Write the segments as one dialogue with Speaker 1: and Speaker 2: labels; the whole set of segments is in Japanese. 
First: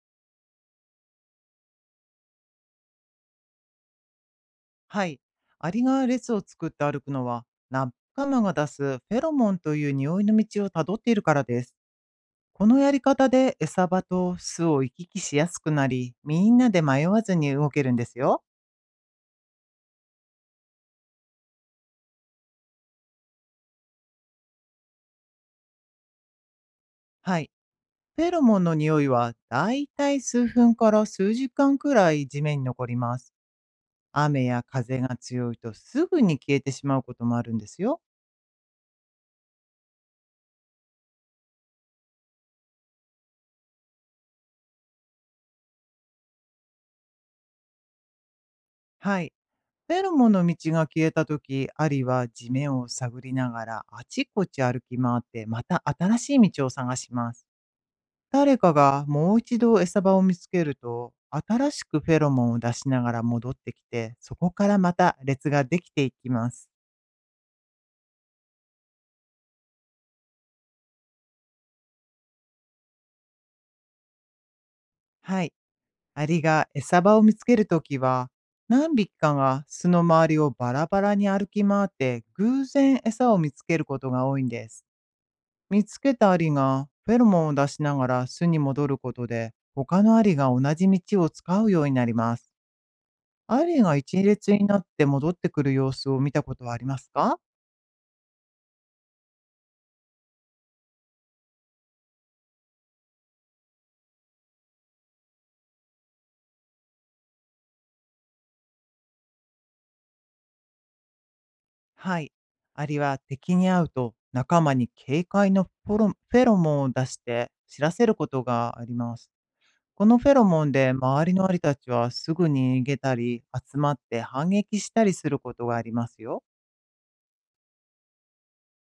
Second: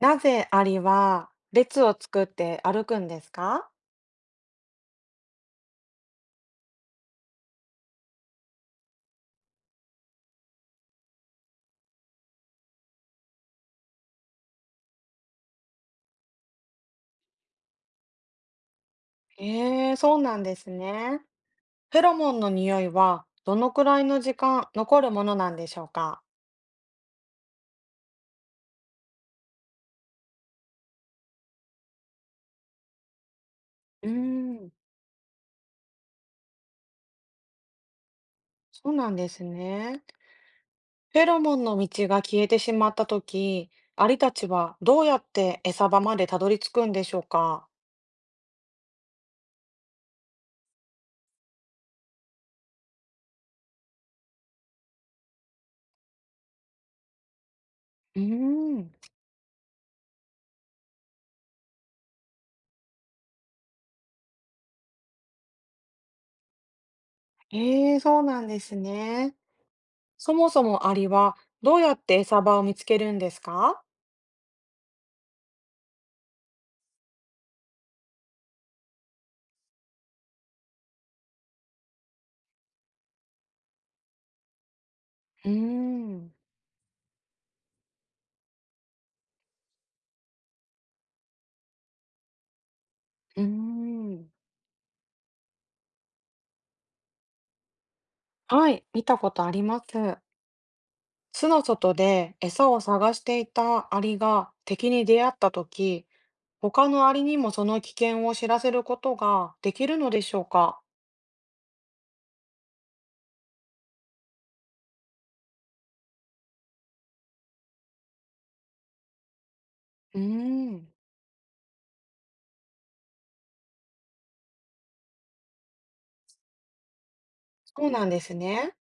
Speaker 1: なぜアリは列を作って歩くんですか？
Speaker 2: はい。アリが列を作って歩くのは、ナッカマが出すフェロモンという匂いの道をたどっているからです。このやり方で餌場と巣を行き来しやすくなり、みんなで迷わずに動けるんですよ。
Speaker 1: ええ、そうなんですね。フェロモンの匂いはどのくらいの時間残るものなんでしょうか？
Speaker 2: はい。フェロモンの匂いは、だいたい数分から数時間くらい地面に残ります。
Speaker 1: うー
Speaker 2: 雨や
Speaker 1: ん、
Speaker 2: 風が強いとすぐに消えてしまうこともあるんですよ。
Speaker 1: そうなんですね。フェロモンの道が消えてしまったとき、アリたちはどうやって餌場までたどり着くんでしょうか？
Speaker 2: はい。フェロモンの道が消えた時、アリは地面を探りながらあちこち歩き回ってまた新しい道を探します。
Speaker 1: うー
Speaker 2: 誰か
Speaker 1: ん、
Speaker 2: がもう一度餌場を見つけると、新しくフェロモンを出しながら戻ってきて、そこからまた列ができていきます。
Speaker 1: ええ、そうなんですね。そもそもアリはどうやって餌場を見つけるんですか？
Speaker 2: はい。アリが餌場を見つけるときは、何匹かが巣の周りをバラバラに歩き回って偶然餌を見つけることが多いんです。
Speaker 1: うー
Speaker 2: 見つけた
Speaker 1: ん、
Speaker 2: アリがフェロモンを出しながら巣に戻ることで他のアリが同じ道を使うようになります。
Speaker 1: うー
Speaker 2: アリが一
Speaker 1: ん。
Speaker 2: 列になって戻ってくる様子を見たことはありますか？
Speaker 1: はい、見たことあります。巣の外で餌を探していたアリが敵に出会ったとき、他のアリにもその危険を知らせることができるのでしょうか？
Speaker 2: はい。アリは敵に会うと仲間に警戒のフォロフェロモンを出して知らせることがあります。この
Speaker 1: うー
Speaker 2: フェロモン
Speaker 1: ん、
Speaker 2: で周りのアリたちはすぐに逃げたり集まって反撃したりすることがありますよ。
Speaker 1: そうなんですね。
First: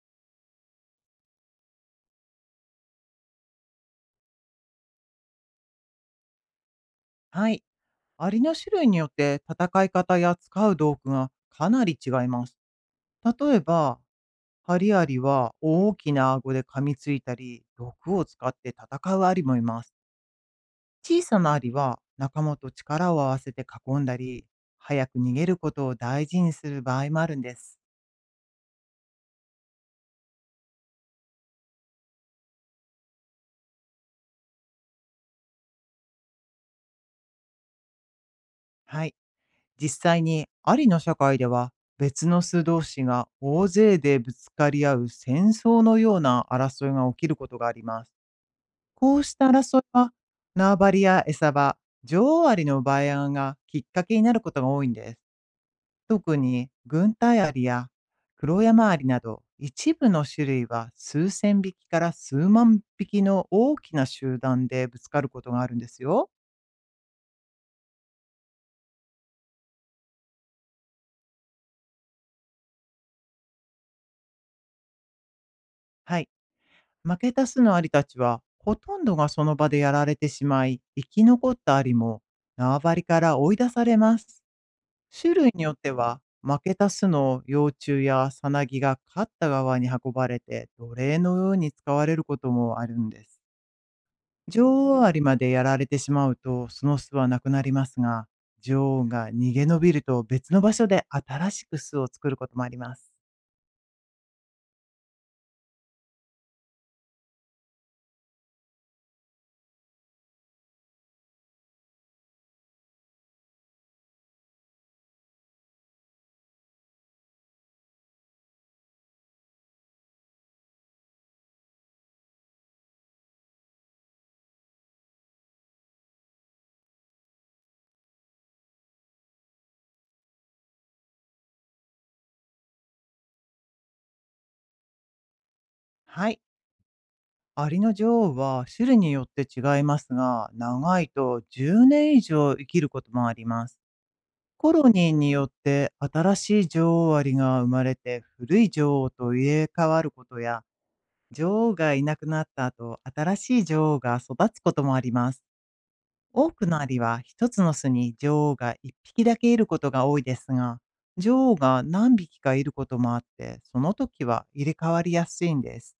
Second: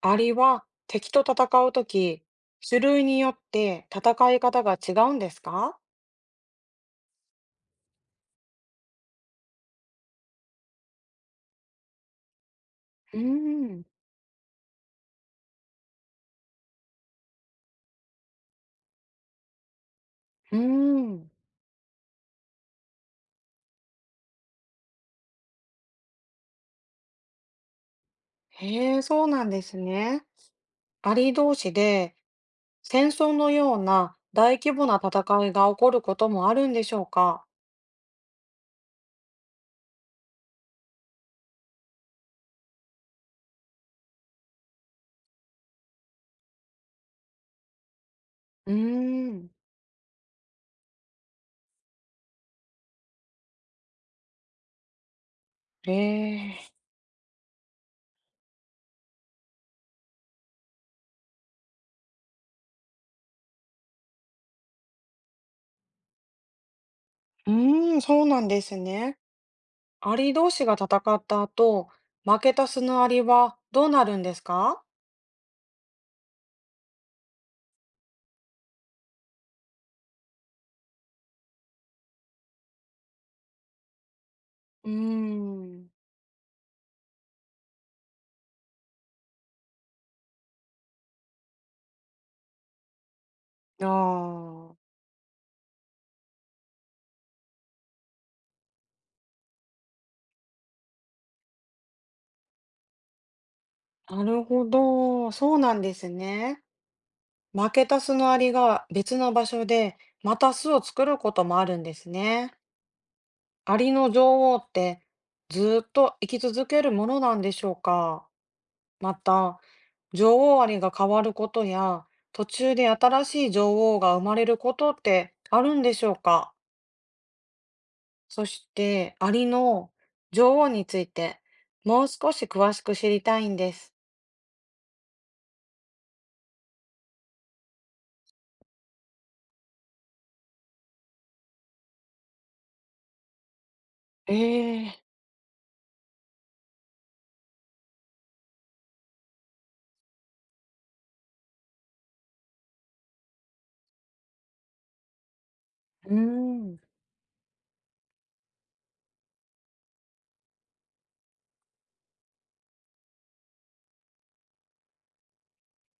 Speaker 1: アリは敵と戦うとき、種類によって戦い方が違うんですか？
Speaker 2: はい。アリの種類によって戦い方や使う道具がかなり違います。
Speaker 1: うー
Speaker 2: 例え
Speaker 1: ん、
Speaker 2: ば、ハリアリは大きな顎で噛みついたり、毒を使って戦うアリもいます。
Speaker 1: うー
Speaker 2: 小
Speaker 1: ん、
Speaker 2: さなアリは仲間と力を合わせて囲んだり、早く逃げることを大事にする場合もあるんです。
Speaker 1: へえ、そうなんですね。アリ同士で戦争のような大規模な戦いが起こることもあるんでしょうか？
Speaker 2: はい。実際にアリの社会では別の巣同士が大勢でぶつかり合う戦争のような争いが起きることがあります。
Speaker 1: うー
Speaker 2: こうした
Speaker 1: ん、
Speaker 2: 争いは、縄張りや餌場、女王アリの奪い合いがきっかけになることが多いんです。
Speaker 1: え
Speaker 2: 特に、
Speaker 1: え、
Speaker 2: 軍隊アリや黒山アリなど、一部の種類は数千匹から数万匹の大きな集団でぶつかることがあるんですよ。
Speaker 1: うーん、そうなんですね。アリ同士が戦った後、負けたスナアリはどうなるんですか？
Speaker 2: はい。負けた巣のアリたちは、ほとんどがその場でやられてしまい、生き残ったアリも縄張りから追い出されます。
Speaker 1: うー
Speaker 2: 種類によっ
Speaker 1: ん、
Speaker 2: ては、負けた巣の幼虫やさなぎが勝った側に運ばれて奴隷のように使われることもあるんです。
Speaker 1: あ
Speaker 2: 女王アリまでやられてしまうと、その巣はなくなりますが、女王が逃げ延びると別の場所で新しく巣を作ることもあります。
Speaker 1: あ、なるほど。そうなんですね。負けたスのアリが別の場所でまた巣を作ることもあるんですね。アリの女王ってずーっと生き続けるものなんでしょうか。また、女王アリが変わることや、途中で新しい女王が生まれることってあるんでしょうか？そして、アリの女王について、もう少し詳しく知りたいんです。
Speaker 2: はい。アリの女王は種類によって違いますが、長いと10年以上生きることもあります。
Speaker 1: え
Speaker 2: コロ
Speaker 1: え、
Speaker 2: ニーによって新しい女王アリが生まれて古い女王と入れ替わることや、女王がいなくなった後、新しい女王が育つこともあります。
Speaker 1: う
Speaker 2: 多く
Speaker 1: ん、
Speaker 2: のアリは一つの巣に女王が一匹だけいることが多いですが、女王が何匹かいることもあって、その時は入れ替わりやすいんです。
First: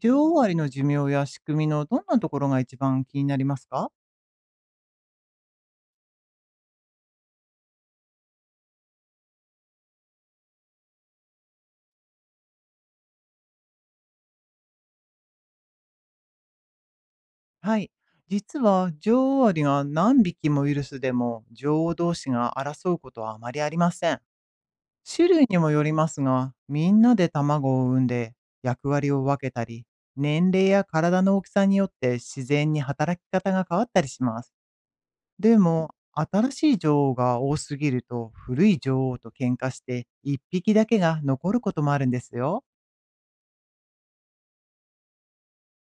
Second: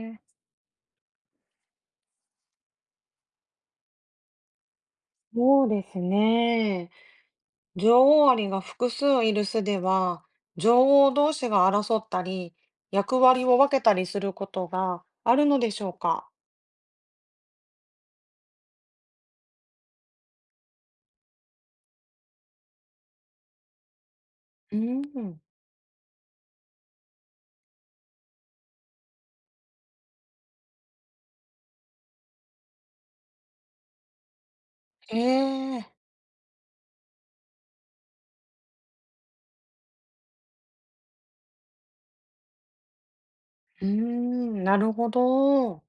Speaker 2: 女
Speaker 1: え、
Speaker 2: 王アリの寿命や仕組みのどんなところが一番気になりますか？
Speaker 1: そうですね。女王アリが複数いる巣では、女王同士が争ったり、役割を分けたりすることがあるのでしょうか？
Speaker 2: はい。実は女王アリが何匹もいる巣でも女王同士が争うことはあまりありません。
Speaker 1: う
Speaker 2: 種
Speaker 1: ん。
Speaker 2: 類にもよりますが、みんなで卵を産んで役割を分けたり、年齢や体の大きさによって自然に働き方が変わったりします。
Speaker 1: え
Speaker 2: で
Speaker 1: え、
Speaker 2: も、新しい女王が多すぎると古い女王と喧嘩して一匹だけが残ることもあるんですよ。
Speaker 1: うーん、なるほど。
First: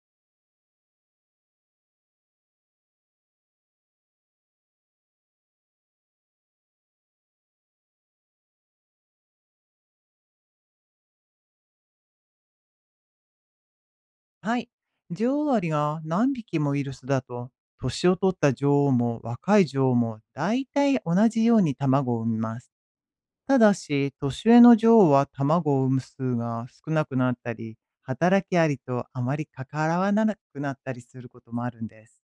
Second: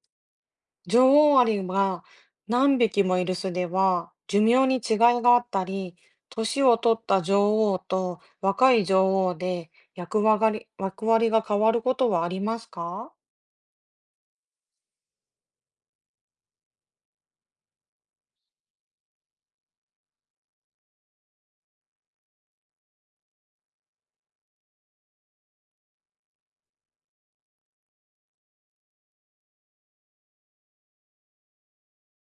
Speaker 1: 女王アリが何匹もいる巣では寿命に違いがあったり、年を取った女王と若い女王で役割が変わることはありますか？
Speaker 2: はい。女王アリが何匹もいる巣だと、年を取った女王も若い女王も大体同じように卵を産みます。ただし、年上の女王は卵を産む数が少なくなったり、働きアリとあまり関わらなくなったりすることもあるんです。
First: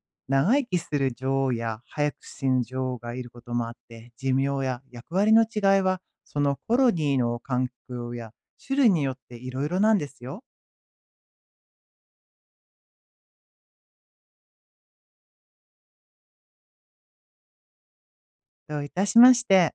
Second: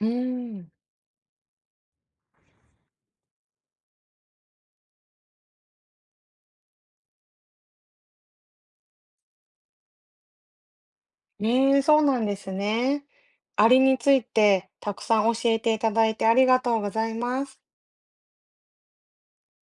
Speaker 1: うー
Speaker 2: 長生
Speaker 1: ん、
Speaker 2: きする女王や早く死ぬ女王がいることもあって、寿命や役割の違いは、そのコロニーの環境や種類によっていろいろなんですよ。
Speaker 1: ねえ、そうなんですね。アリについてたくさん教えていただいてありがとうございます。
Speaker 2: どういたしまして。